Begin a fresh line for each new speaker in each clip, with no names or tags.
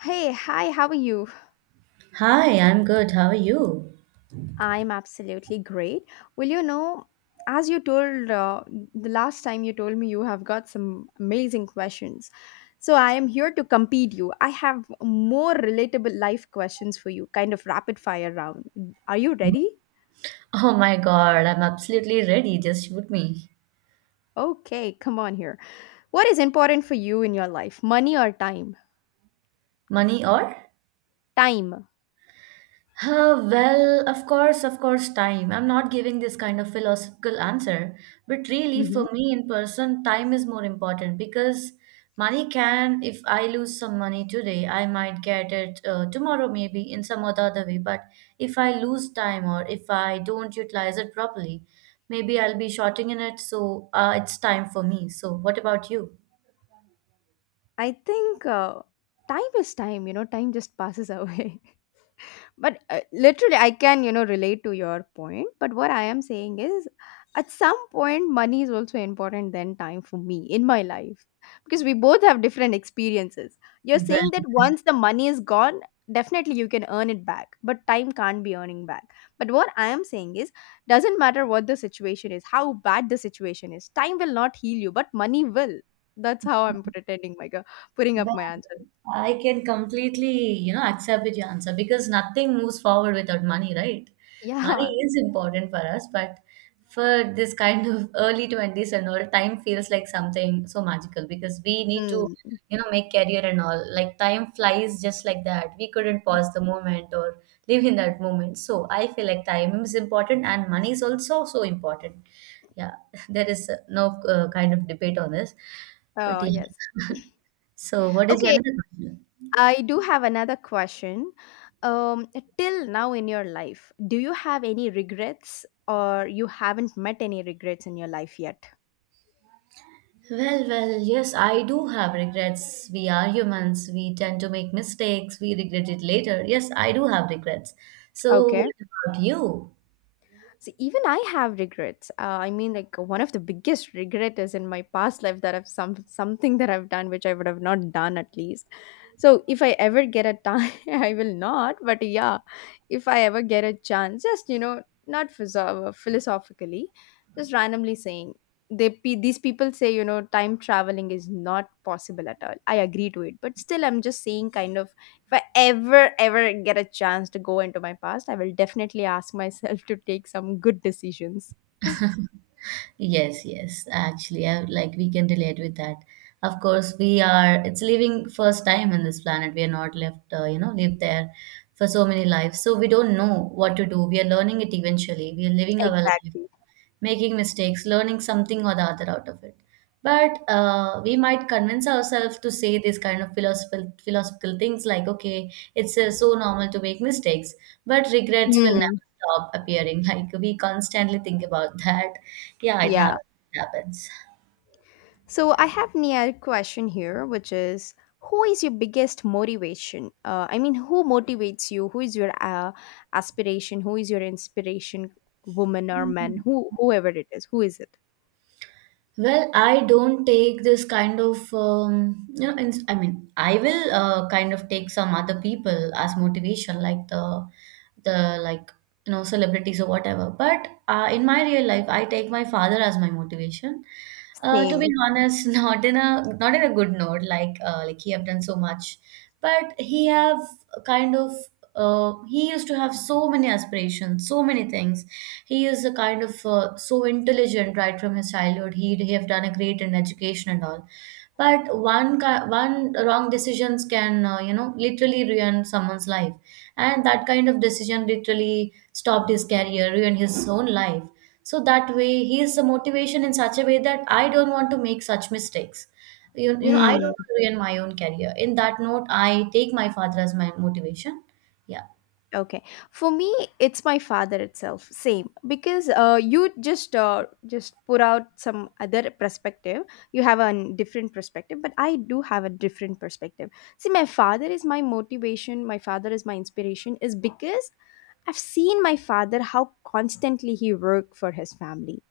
Hey, hi, how are you?
Hi, I'm good. How are you?
I'm absolutely great. Well, you know, as you told the last time you told me you have got some amazing questions. So I am here to compete you. I have more relatable life questions for you, kind of rapid fire round. Are you ready?
Oh my God, I'm absolutely ready. Just shoot me.
Okay, come on here. What is important for you in your life? Money or time?
Money or?
Time.
Well, of course, time. I'm not giving this kind of philosophical answer, but really,
Mhm.
for me in person, time is more important because money can, if I lose some money today, I might get it tomorrow, maybe in some other way. But if I lose time or if I don't utilize it properly, maybe I'll be shorting in it. So it's time for me. So, what about you?
I think time is time, you know, time just passes away. But literally, I can, you know, relate to your point. But what I am saying is, at some point, money is also important than time for me in my life because we both have different experiences. You're
Well,
saying that once the money is gone, definitely you can earn it back, but time can't be earning back. But what I am saying is, doesn't matter what the situation is, how bad the situation is, time will not heal you, but money will. That's how I'm pretending, my girl, putting up
well,
my answer.
I can completely, you know, accept with your answer because nothing moves forward without money, right? Money
Yeah.
is important for us, but for this kind of early 20s and all, time feels like something so magical because we need to,
Mm.
you know, make career and all. Like time flies just like that. We couldn't
Y-
pause the moment or live in that moment. So I feel like time is important and money is also so important. Yeah, there is no kind of debate on this, but
Oh,
yeah.
yes.
So, what is your
Okay,
another question?
I do have another question. Um, Till now in your life, do you have any regrets or you haven't met any regrets in your life yet?
Well, yes, I do have regrets. We are humans. We tend to make mistakes. We regret it later. Yes, I do have regrets. So, what
Okay.
about you?
See, even I have regrets. I mean, like one of the biggest regret is in my past life that I've some something that I've done which I would have not done at least. So if I ever get a time, I will not. But yeah, if I ever get a chance, just you know, not philosophically, just randomly saying these people say you know time traveling is not possible at all. I agree to it, but still I'm just saying kind of if I ever, ever get a chance to go into my past, I will definitely ask myself to take some good decisions.
Yes, yes, actually, I, like we can relate with that. Of course, we are, it's living first time in this planet. We are not left, you know, live there for so many lives. So, we don't know what to do. We are learning it eventually. We are living our life,
Exactly.
making mistakes, learning something or the other out of it. But we might convince ourselves to say these kind of philosophical things like, okay, it's so normal to make mistakes, but regrets will
Hmm.
never stop appearing. Like we constantly think about that. Yeah, it
Yeah.
happens. It happens.
So I have Nia question here, which is who is your biggest motivation? I mean, who motivates you? Who is your aspiration? Who is your inspiration? Woman or man? Whoever it is, who is it?
Well, I don't take this kind of, you know, I will kind of take some other people as motivation, like the you know celebrities or whatever. But in my real life, I take my father as my motivation. To be
Same.
honest, not in a good note. Like he have done so much, but he have kind of he used to have so many aspirations, so many things. He is a kind of so intelligent right from his childhood. He have done a great in education and all, but one wrong decisions can you know literally ruin someone's life, and that kind of decision literally stopped his career, ruined his own life. So that way, he is a motivation in such a way that I don't want to make such mistakes. You know, I don't
Mm.
want to ruin my own career. In that note, I take my father as my motivation, yeah.
Okay. For me, it's my father itself. Same. Because you just put out some other perspective. You have a different perspective, but I do have a different perspective. See, my father is my motivation. My father is my inspiration. Is because I've seen my father how constantly he worked for his family,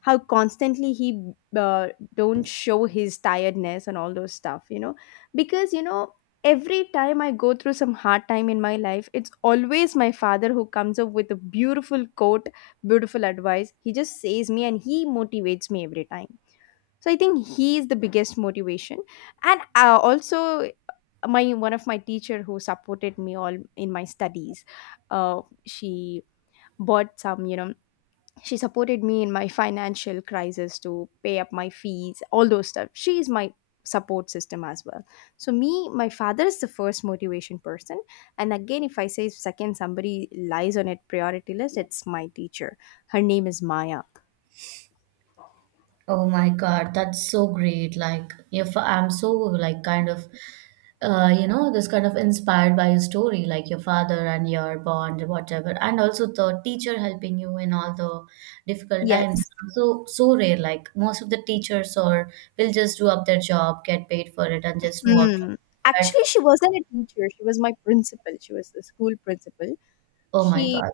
how constantly he don't show his tiredness and all those stuff, you know, because you know every time I go through some hard time in my life, it's always my father who comes up with a beautiful quote, beautiful advice. He just says me and he motivates me every time. So I think he is the biggest motivation, and also my one of my teacher who supported me all in my studies. She bought some, you know, she supported me in my financial crisis to pay up my fees, all those stuff. She is my support system as well. So me my father is the first motivation person, and again if I say second somebody lies on it priority list, it's my teacher. Her name is Maya.
Oh my God, that's so great. Like, if I'm so like kind of, you know, this kind of inspired by your story, like your father and your bond, whatever, and also the teacher helping you in all the difficult times.
Yes.
So so rare. Like most of the teachers or will just do up their job, get paid for it, and just move out.
Mm.
But
Actually, she wasn't a teacher, she was my principal, she was the school principal.
oh my
She
God,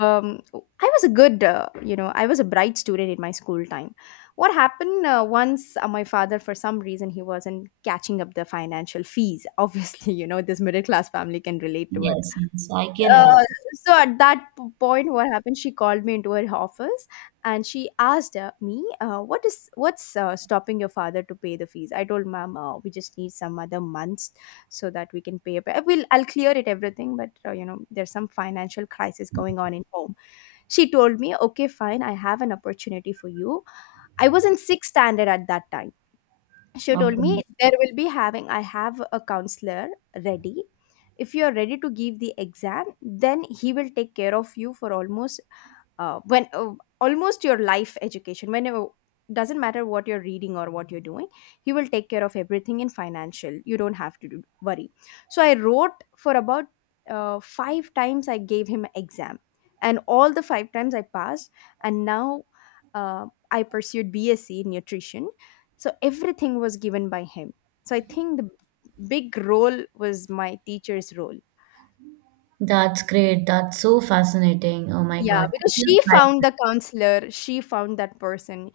I was a good, you know, I was a bright student in my school time. What happened once my father, for some reason, he wasn't catching up the financial fees. Obviously, you know, this middle class family can relate to it.
yes, yes, I can it.
Uh, so at that point, what happened? She called me into her office and she asked me, "What is what's stopping your father to pay the fees?" I told mom, "We just need some other months so that we can pay. Up. I will. I'll clear it everything, but you know, there's some financial crisis going on in home." She told me, okay, fine, I have an opportunity for you. I was in sixth standard at that time. She told
Okay.
me, there will be having, I have a counselor ready. If you are ready to give the exam, then he will take care of you for uh, when uh, almost your life education, whenever, doesn't matter what you're reading or what you're doing, he will take care of everything in financial, you don't have to do, worry. So I wrote for about five times I gave him exam, and all the five times I passed. And now, uh, I pursued BSc in nutrition. So everything was given by him. So I think the big role was my teacher's role.
That's great. That's so fascinating. Oh my
Yeah,
God.
because
Teachers,
she
right?
found the counselor, she found that person.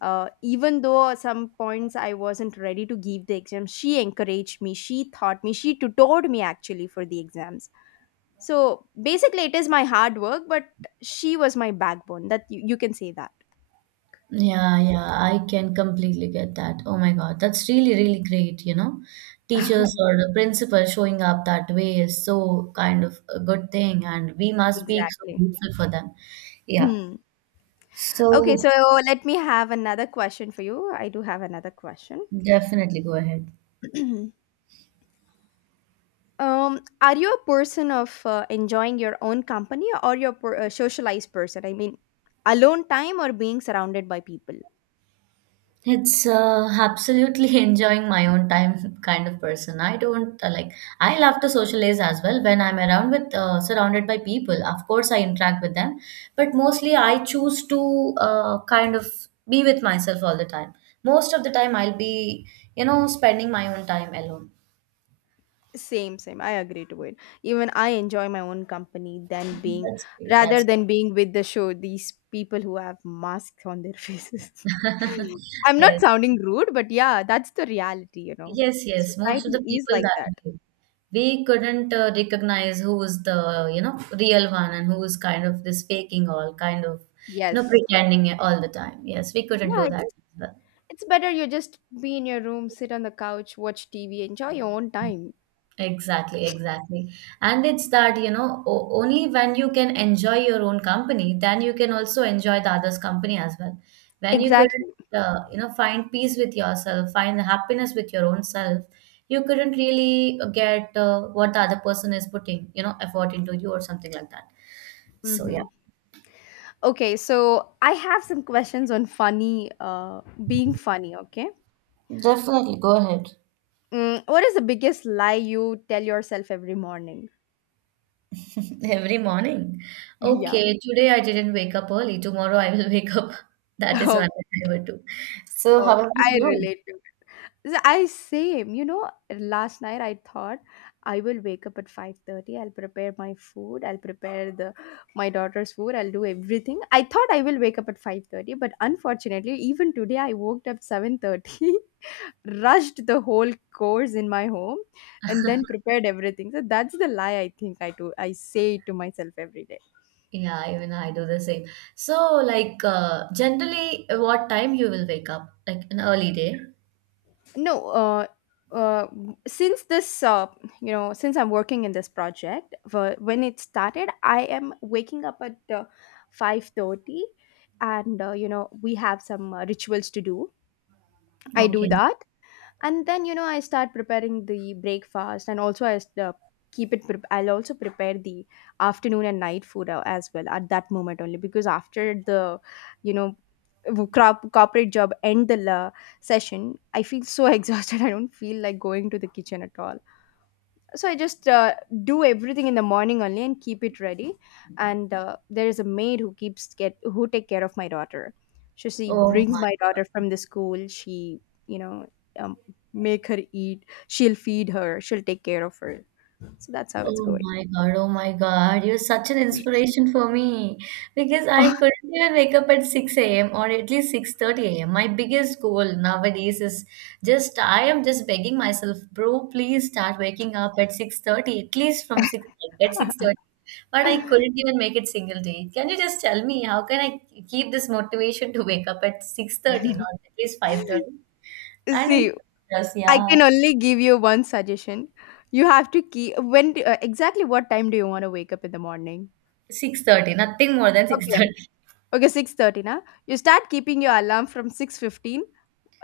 Even though at some points I wasn't ready to give the exam, she encouraged me, she taught me, she tutored me actually for the exams. So basically, it is my hard work, but she was my backbone. That you can say that.
Yeah, yeah, I can completely get that. Oh my God, that's really, really great, you know. Teachers or the principal showing up that way is so kind of a good thing, and we must be so
Exactly.
grateful for them. Yeah,
Hmm. Okay,
so
so let me have another question for you. I do have another question.
definitely go ahead.
Are you a person of enjoying your own company or your socialized person? I mean, alone time or being surrounded by people?
It's absolutely enjoying my own time kind of person. I don't like. I love to socialize as well when I'm around with surrounded by people. Of course, I interact with them, but mostly I choose to kind of be with myself all the time. Most of the time, I'll be you know spending my own time alone.
Same, same. I agree to it. Even I enjoy my own company than being,
That's great.
rather
That's
than being with the show. These people who have masks on their faces. I'm not
yes.
sounding rude, but yeah, that's the reality. You know,
Yes, yes. Most of the
society is
people
like
that
that.
way. We couldn't recognize who was the, you know, real one and who was kind of this faking all, kind of, you know,
Yes.
pretending all the time. Yes, we couldn't
Yeah,
do
it's,
that.
it's better you just be in your room, sit on the couch, watch TV, enjoy your own time.
Exactly, exactly. And it's that, you know, only when you can enjoy your own company, then you can also enjoy the other's company as well. When you couldn't,
Exactly.
you know, find peace with yourself, find the happiness with your own self, you couldn't really get what the other person is putting, you know, effort into you or something like that. So, yeah.
Hmm. Okay, so I have some questions on funny, being funny. Okay,
Definitely, go ahead.
what is the biggest lie you tell yourself every morning?
Every morning.
Yeah.
Okay, today I didn't wake up early. Tomorrow I will wake up. That is what
Okay,
I would do. So, how about
okay. I
you?
relate to it. I same. You know, last night I thought I will wake up at 5:30. I'll prepare my food. I'll prepare the my daughter's food. I'll do everything. I thought I will wake up at 5:30, but unfortunately, even today I woke up 7:30. Rushed the whole course in my home and then prepared everything. So that's the lie I think I do, I say to myself every day.
Yeah, even I do the same. So, like, generally, what time you will wake up? Like an early day?
No uh uh, since this, you know, since I'm working in this project, when it started I am waking up at 5:30, and you know we have some rituals to do. I do
Okay.
that. And then you know I start preparing the breakfast, and also I keep it prep, I'll also prepare the afternoon and night food as well at that moment only, because after the, you know, corporate job end, the session, I feel so exhausted. I don't feel like going to the kitchen at all. So I just do everything in the morning only and keep it ready. And there is a maid who keeps get who take care of my daughter. So she
Oh
brings
my
my daughter from the school. She, you know, um, make her eat, she'll feed her, she'll take care of her. So that's how it's going.
Oh my God, you're such an inspiration for me because I couldn't even wake up at 6 a.m. or at least 6:30 a.m. My biggest goal nowadays is just I am just begging myself, bro, please start waking up at 6:30, at least from 6 at 6:30. But I couldn't even make it single day. Can you just tell me how can I keep this motivation to wake up at 6:30, not at least 5:30? And
See,
in the
I
yeah,
can only give you one suggestion. You have to keep, exactly what time do you want to wake up in the morning?
6:30, nothing more than
Okay,
6:30.
okay, 6:30. Now you start keeping your alarm from 6:15,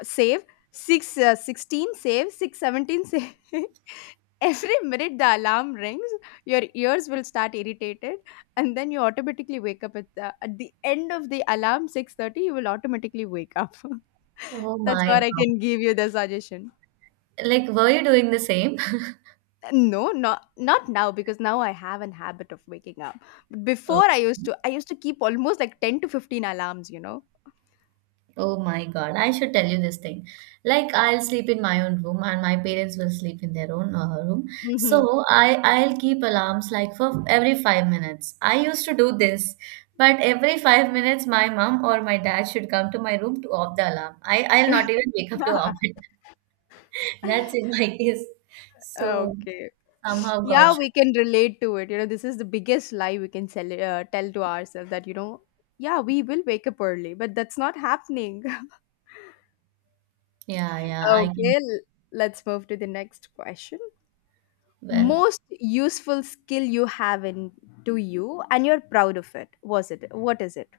save 6, 16, save 617, save. Every minute the alarm rings, your ears will start irritated, and then you automatically wake up at the, at the end of the alarm 6:30, you will automatically wake up.
Oh
That's
my
what I
God.
can give you the suggestion.
Like, were you doing the same?
No, not, not now, because now I have an habit of waking up, but
Oh.
before I used to keep almost like 10 to 15 alarms, you know.
Oh my God, I should tell you this thing. Like I'll sleep in my own room and my parents will sleep in their own room.
Hmm.
So I'll keep alarms like for every 5 minutes. I used to do this, but every 5 minutes my mom or my dad should come to my room to off the alarm. I'll not even wake up to off it. That's in my case.
Ah,
So
okay.
somehow God
Yeah,
should.
we can relate to it. You know, this is the biggest lie we can tell to ourselves that, you know, yeah, we will wake up early, but that's not happening.
Yeah, yeah, I can.
Okay, let's move to the next question.
Well.
Most useful skill you have in to you and you're proud of it. Was it? What is it?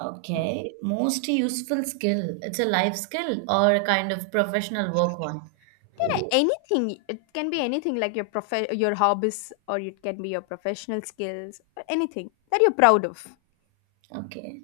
Okay, most useful skill. It's a life skill or a kind of professional work one.
Yeah, anything. It can be anything like your hobbies or it can be your professional skills or anything that you're proud of.
Okay.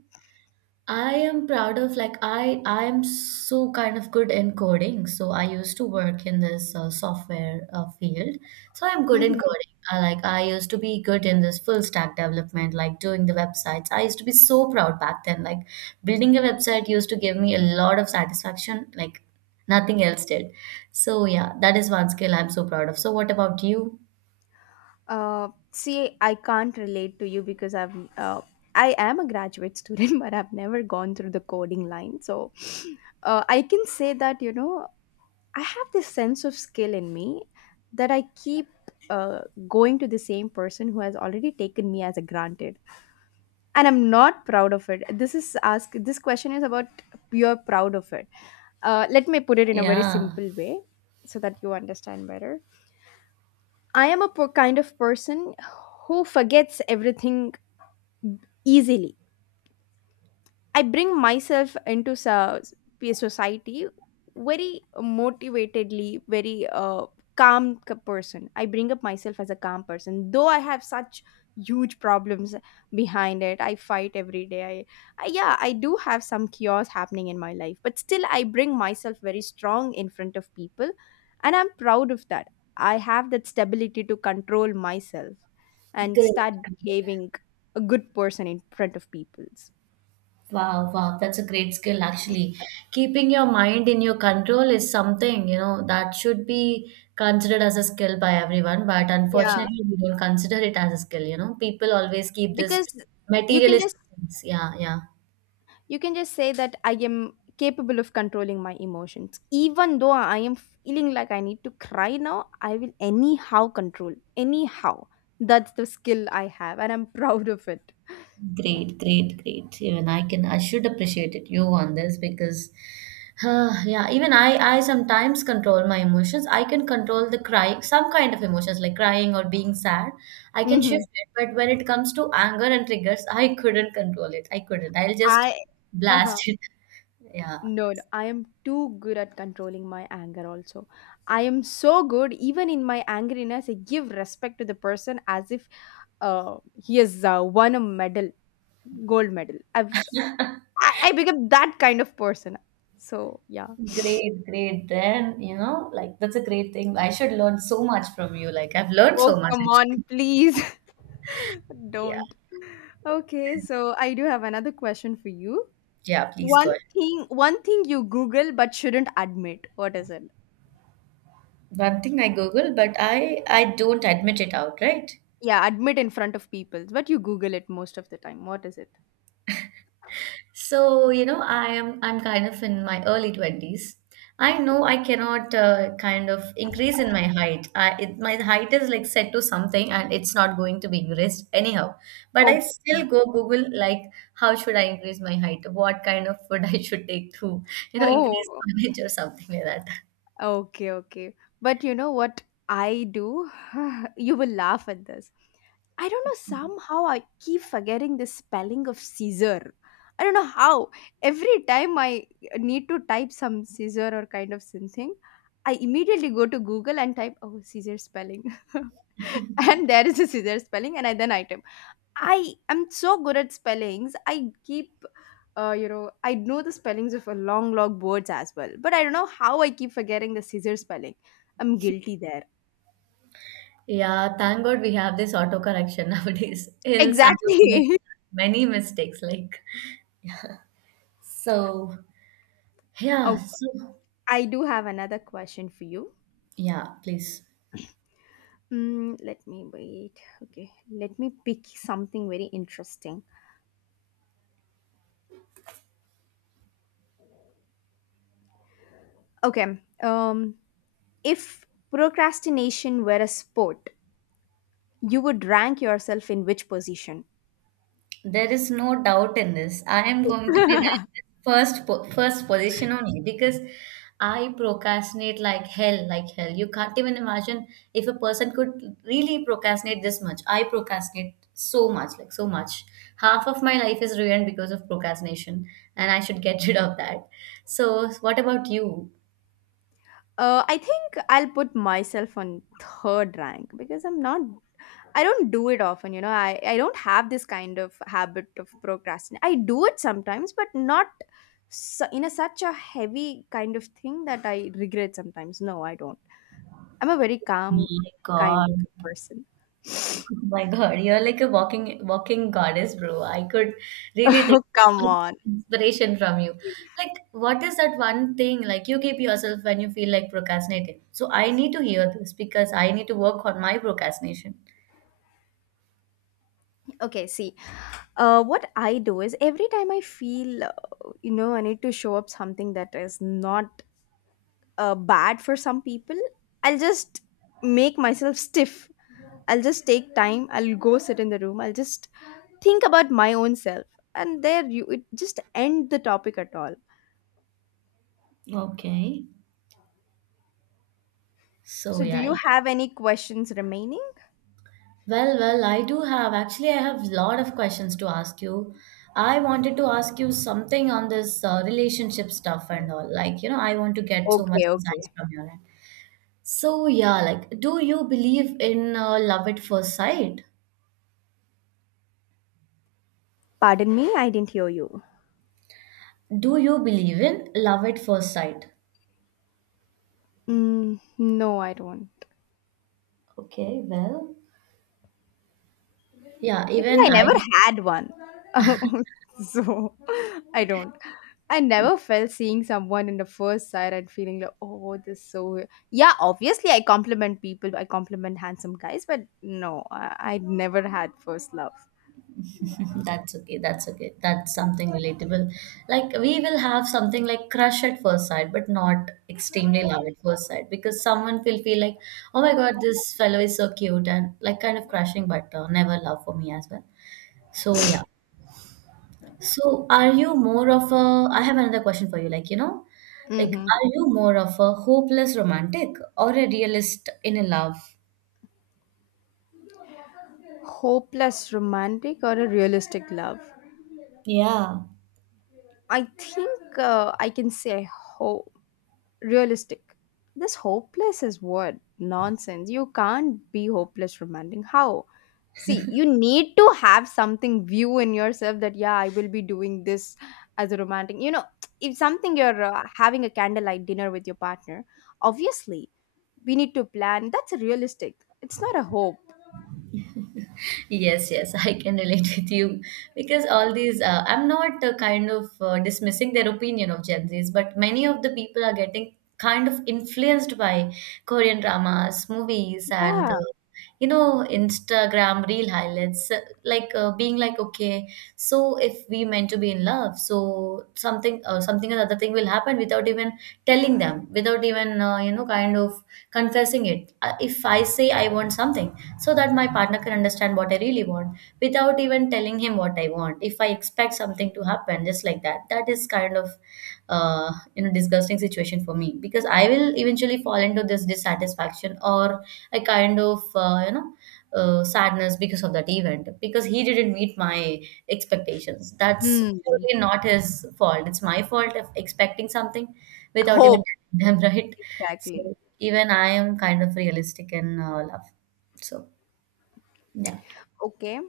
I am proud of like I am so kind of good in coding. So I used to work in this software field. So I'm good in coding. Like I used to be good in this full stack development, like doing the websites. I used to be so proud back then. Like building a website used to give me a lot of satisfaction. Like nothing else did. So yeah, that is one skill I'm so proud of. So what about you?
See, I can't relate to you because I am a graduate student, but I've never gone through the coding line. So I can say that, you know, I have this sense of skill in me that I keep uh, going to the same person who has already taken me as a granted, and I'm not proud of it. This is ask this question is about you're proud of it. Let me put it in a very
Yeah,
simple way so that you understand better. I am a kind of person who forgets everything easily. I bring myself into society very motivatedly, very calm person. I bring up myself as a calm person, though I have such huge problems behind it. I fight every day. I Yeah, I do have some chaos happening in my life, but still, I bring myself very strong in front of people, and I'm proud of that. I have that stability to control myself and
great.
start behaving a good person in front of people's.
Wow, wow, that's a great skill actually. Keeping your mind in your control is something, you know, that should be considered as a skill by everyone, but
Yeah,
unfortunately, we don't consider it as a skill, you know. People always keep this
because you can just
materialistic things. Yeah, yeah.
you can just say that I am capable of controlling my emotions. Even though I am feeling like I need to cry now, I will anyhow control, anyhow. That's the skill I have, and I'm proud of it.
Great, great, great. Even I can, I should appreciate it you on this because huh, yeah, I sometimes control my emotions. I can control the cry, some kind of emotions like crying or being sad. I can shift
hmm
it, but when it comes to anger and triggers, I couldn't control it. I couldn't. I'll just
I
blast
uh-huh
it. Yeah.
no, no, I am too good at controlling my anger also. I am so good even in my angeriness I give respect to the person as if he has won a medal, gold medal. I became that kind of person. So yeah.
Great, great. Then, you know, like that's a great thing. I should learn so much from you. Like I've learned so
Oh,
much
come on,
actually.
please.
Yeah.
Don't. Okay, so I do have another question for you.
Yeah, please
One
go ahead.
thing one thing you Google but shouldn't admit. What is it?
One thing I Google, but I don't admit it outright.
Yeah, admit in front of people. But you Google it most of the time. What is it?
So, you know, I'm kind of in my early 20s. I know I cannot kind of increase in my height. My height is like set to something and it's not going to be increased anyhow. But I
Oh,
still go Google like how should I increase my height? What kind of food I should take to, you know, increase
oh.
my height or something like that.
Okay, okay. But you know what I do? You will laugh at this. I don't know, somehow I keep forgetting the spelling of Caesar. I don't know how. Every time I need to type some Caesar or kind of something, I immediately go to Google and type, oh, Caesar spelling. And there is a Caesar spelling, and then I type. I am so good at spellings. You know, I know the spellings of a long log words as well. But I don't know how I keep forgetting the Caesar spelling. I'm guilty there.
Yeah, thank God we have this autocorrection nowadays. Else I would make
Exactly.
many mistakes like so yeah,
Oh,
so
I do have another question for you.
yeah, please.
Let me wait. Okay, let me pick something very interesting. Okay, if procrastination were a sport, you would rank yourself in which position?
There is no doubt in this. I am going to be ranked first position only because I procrastinate like hell, like hell. You can't even imagine if a person could really procrastinate this much. I procrastinate so much, like so much. Half of my life is ruined because of procrastination, and I should get rid of that. So, what about you?
I think I'll put myself on third rank because I'm not. I don't do it often, you know. I don't have this kind of habit of procrastination. I do it sometimes, but not in a such a heavy kind of thing that I regret sometimes. No, I don't. I'm a very
My
calm kind
God.
of person.
Oh my God, you're like a walking goddess, bro. I could really take
Oh,
so
come
much
on.
inspiration from you. Like, what is that one thing like you keep yourself when you feel like procrastinating? So I need to hear this because I need to work on my procrastination.
Okay, see, what I do is every time I feel, you know, I need to show up something that is not bad for some people, I'll just make myself stiff. I'll just take time. I'll go sit in the room. I'll just think about my own self. And there you it just end the topic at all.
Okay. So
So, do
yeah,
you
yeah.
have any questions remaining?
Well, I do have actually I have a lot of questions to ask you. I wanted to ask you something on this relationship stuff and all. I want to get so much
Okay,
insights
okay.
from you. So, yeah, like, do you believe in love at first sight?
Pardon me, I didn't hear you.
Do you believe in love at first sight?
Mm, no, I don't.
Okay, well, yeah,
Because
even
I
I.
never had one. So I don't. I never felt seeing someone in the first sight and feeling like, oh, this is so. Yeah, obviously, I compliment people. I compliment handsome guys, but no, I never had first love.
That's okay, that's okay. That's something relatable. Like, we will have something like crush at first sight, but not extremely love at first sight because someone will feel like, oh my god, this fellow is so cute and like kind of crushing, but never love for me as well. So, yeah. So are you more of a, I have another question for you, like,
hmm
are you more of a hopeless romantic or a realist in a love?
Hopeless romantic or a realistic love?
Yeah.
I think I can say hope. Realistic. This hopeless is what? Nonsense. You can't be hopeless romantic. How? See, you need to have something view in yourself that, yeah, I will be doing this as a romantic. You know, if something you're having a candlelight dinner with your partner, obviously we need to plan. That's a realistic. It's not a hope.
Yes, yes, I can relate with you because all these, I'm not kind of dismissing their opinion of Gen Zs, but many of the people are getting kind of influenced by Korean dramas, movies, and
Yeah.
you know, Instagram reel highlights, like being like, okay, so if we meant to be in love, so something, something or other thing will happen without even telling them, without even, you know, kind of confessing it. If I say I want something, so that my partner can understand what I really want without even telling him what I want. If I expect something to happen just like that, that is kind of you know disgusting situation for me because I will eventually fall into this dissatisfaction or a kind of you know sadness because of that event because he didn't meet my expectations. That's
Hmm.
purely not his fault. It's my fault of expecting something without even
Hope.
telling them, right?
Exactly.
So even I am kind of realistic in love. So yeah,
Okay.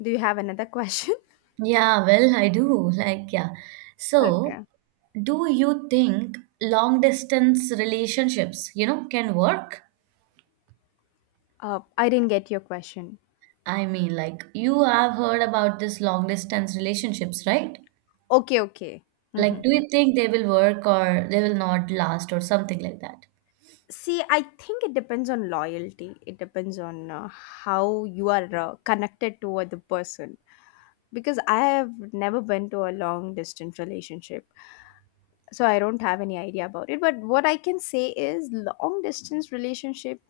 Do you have another question?
yeah. Well, I do like yeah. So
Okay.
do you think long distance relationships, you know, can work?
I didn't get your question.
I mean, like you have heard about this long distance relationships, right?
Okay, okay.
Like,
Mhm,
do
mhm.
you think they will work or they will not last or something like that?
See, I think it depends on loyalty. It depends on how you are connected to the person. Because I have never been to a long distance relationship, so I don't have any idea about it. But what I can say is, long distance relationship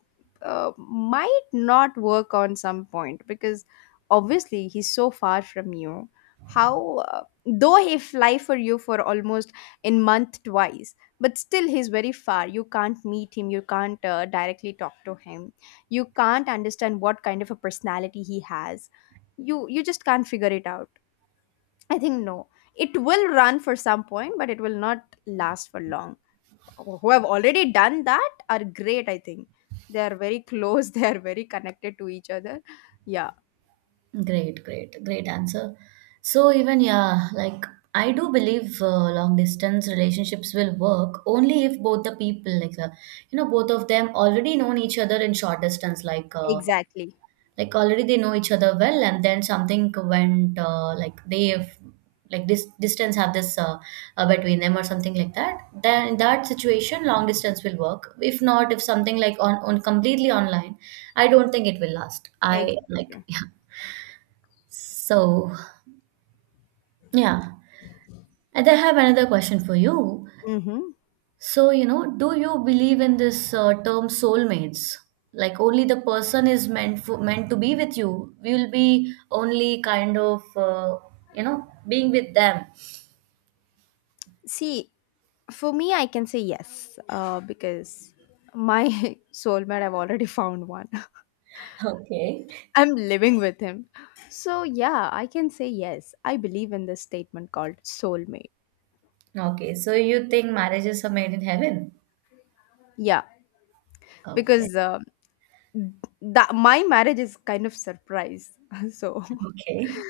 might not work on some point because obviously he's so far from you. How though he fly for you for almost in month twice, but still he's very far. You can't meet him, you can't directly talk to him. You can't understand what kind of a personality he has. You just can't figure it out. I think no, it will run for some point, but it will not last for long. Who have already done that are great, I think. They are very close. They are very connected to each other. Yeah.
Great, great, great answer. So even yeah, like I do believe long distance relationships will work only if both the people like you know both of them already known each other in short distance like
Exactly.
like already they know each other well, and then something went like they like this distance have this between them or something like that. Then in that situation, long distance will work. If not, if something like on completely online, I don't think it will last. I like
Exactly.
yeah. So yeah, and I have another question for you.
Mm-hmm.
So, you know, do you believe in this term soulmates? Like only the person is meant for, meant to be with you. We will be only kind of, you know, being with them.
See, for me, I can say yes, because my soulmate I've already found one.
Okay.
I'm living with him. So yeah, I can say yes, I believe in this statement called soulmate.
Okay. So you think marriages are made in heaven?
Yeah,
Okay.
because that my marriage is kind of surprise. So
Okay.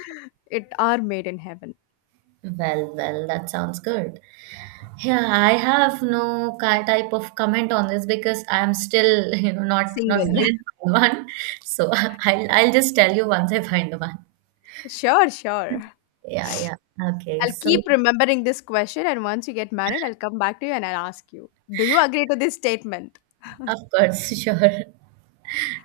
it are made in heaven.
Well, well, that sounds good. Yeah, I have no type of comment on this because I am still, you know, not
Single.
didn't find one. So I'll just tell you once I find the one.
Sure, sure.
Yeah, yeah. Okay.
I'll
So,
keep remembering this question, and once you get married, I'll come back to you and I'll ask you, do you agree to this statement?
of course, sure.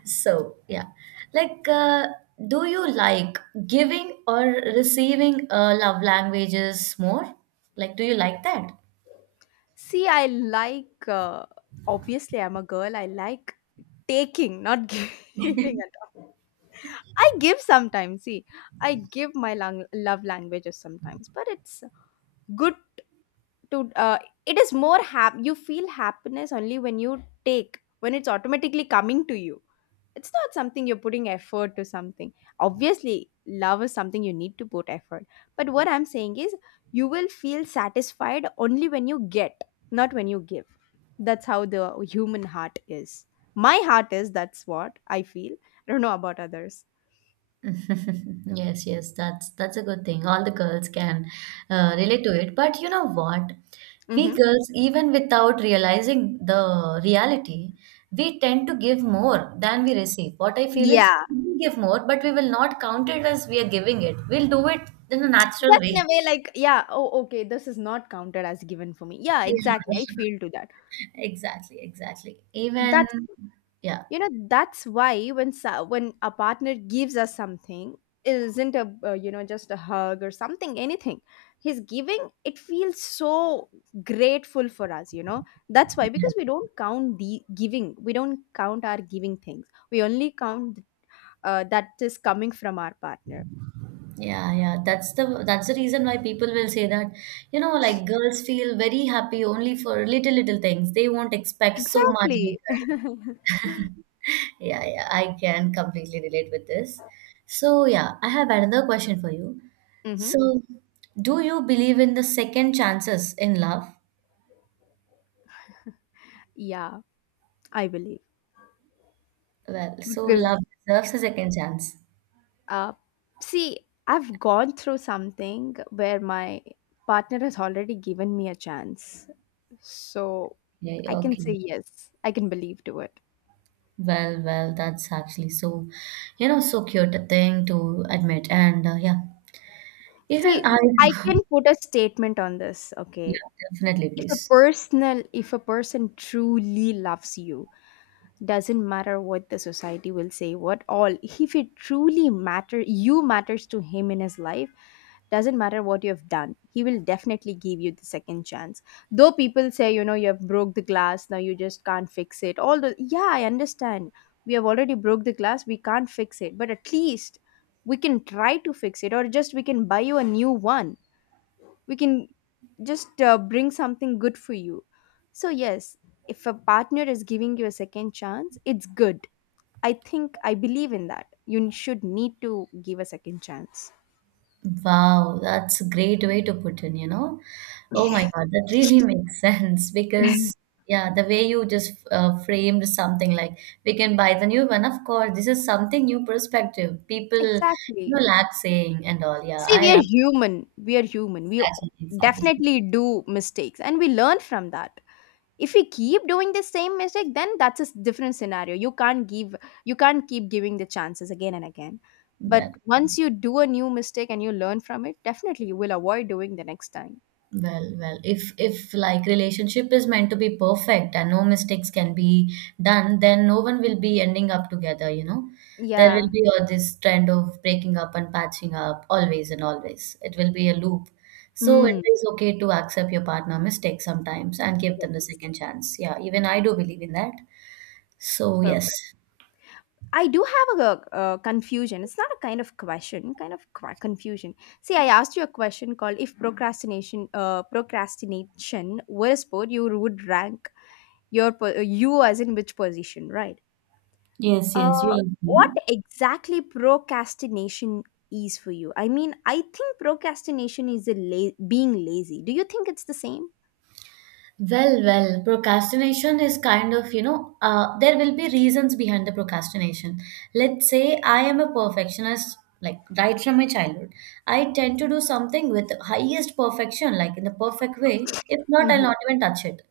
So, yeah. Like, do you like giving or receiving love languages more? Like, do you like that?
See, I like, obviously, I'm a girl, I like taking, not giving at all. I give sometimes, see, I give my love languages sometimes, but it's good to, it is more hap. You feel happiness only when you take, when it's automatically coming to you. It's not something you're putting effort to something. Obviously love is something you need to put effort. But what I'm saying is you will feel satisfied only when you get, not when you give. That's how the human heart is. My heart is, that's what I feel. I don't know about others.
Yes, yes, that's a good thing. All the girls can relate to it. But you know what? We
Hmm.
girls, even without realizing the reality, we tend to give more than we receive. What I feel is
Yeah,
we give more, but we will not count it as we are giving it. We'll do it in a natural
just in
way.
a way like, yeah, oh okay, this is not counted as given for me, yeah
Yeah.
exactly, I feel to that.
Exactly, exactly. Even,
That's,
yeah.
you know, that's why when when a partner gives us something, it isn't a you know, just a hug or something, anything he's giving, it feels so grateful for us, you know. That's why, because we don't count the giving, we don't count our giving things. We only count that is coming from our partner.
Yeah, yeah, that's the reason why people will say that, you know, like girls feel very happy only for little little things. They won't expect so much
Exactly.
bigger. Yeah, yeah, I can completely relate with this. So, yeah, I have another question for you.
Hmm.
So, do you believe in the second chances in love?
Yeah, I believe.
Well, so
Because
love deserves a second chance.
Uh, see, I've gone through something where my partner has already given me a chance. So
Yeah,
I can
okay.
say yes. I can believe to it.
Well, well, that's actually so, you know, so cute a thing to admit. And yeah, even
See,
I,
I can put a statement on this,
yeah,
okay?
definitely, please.
If a person truly loves you, doesn't matter what the society will say, what all, if it truly matters to him in his life, doesn't matter what you've done, he will definitely give you the second chance. Though people say, you know, you have broke the glass now, you just can't fix it all the, yeah, I understand. We have already broke the glass, we can't fix it, but at least we can try to fix it, or just we can buy you a new one. We can just bring something good for you. So yes, if a partner is giving you a second chance, it's good. I think I believe in that. You should need to give a second chance.
Wow, that's a great way to put in, you know. Oh my God, that really makes sense because, yeah, the way you just framed something like we can buy the new one. Of course, this is something new perspective. People, you
Exactly.
know, lack saying and all. Yeah,
See,
I
we are
love
human. We are human. We
exactly, exactly.
definitely do mistakes and we learn from that. If we keep doing the same mistake, then that's a different scenario. You can't keep giving the chances again and again. But
But
once you do a new mistake and you learn from it, definitely you will avoid doing the next time.
well, well, if like relationship is meant to be perfect and no mistakes can be done, then no one will be ending up together, you know. There will
Yeah.
be all this trend of breaking up and patching up always and always. It will be a loop. So it
Mm.
is okay to accept your partner mistakes sometimes and give them the second chance. Yeah, even I do believe in that. So yes.
I do have a, uh, confusion. It's not a kind of question, kind of confusion. See, I asked you a question called if procrastination, were a sport, you would rank your you as in which position, right?
Yes, yes,
Uh,
you agree.
what exactly procrastination is for you? I mean, I think procrastination is a being lazy. Do you think it's the same?
Well, well, procrastination is kind of, you know, there will be reasons behind the procrastination. Let's say I am a perfectionist, like right from my childhood. I tend to do something with highest perfection, like in the perfect way. If not, I'll
Mm-hmm,
not even touch it.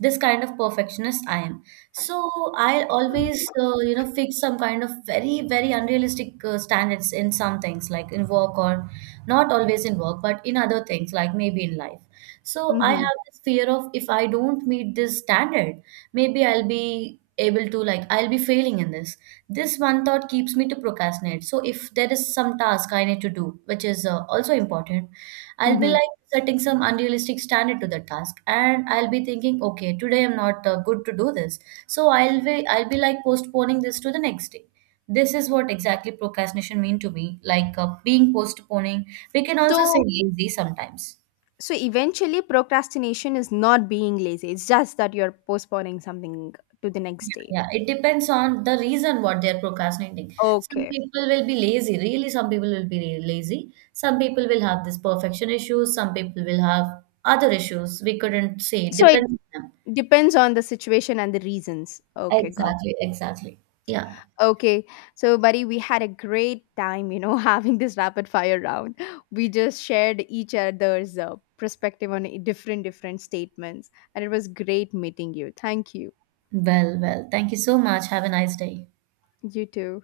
This kind of perfectionist I am. So I'll always, you know, fix some kind of very, very unrealistic standards in some things, like in work or not always in work, but in other things, like maybe in life. So I
mm-hmm,
have this fear of if I don't meet this standard, maybe I'll be able to like I'll be failing in this. This one thought keeps me to procrastinate. So if there is some task I need to do, which is also important, I'll be
mm-hmm.
like setting some unrealistic standard to the task, and I'll be thinking, okay, today I'm not good to do this. So I'll be like postponing this to the next day. This is what exactly procrastination mean to me, like being postponing. We can also say
So,
lazy sometimes.
so eventually, procrastination is not being lazy. It's just that you're postponing something to the
Yeah,
next day.
yeah. It depends on the reason what they're procrastinating. Some
Okay.
people will be lazy, really, some people will be really lazy. Some people will have this perfection issues, some people will have other issues. We couldn't say. It
So it
depends on them.
depends on the situation and the reasons. Okay, got
Exactly,
it.
exactly. Yeah.
Okay. So, buddy, we had a great time, you know, having this rapid fire round. We just shared each other's perspective on different different statements, and it was great meeting you. Thank you.
Well, well, thank you so much. Have a nice day.
You too.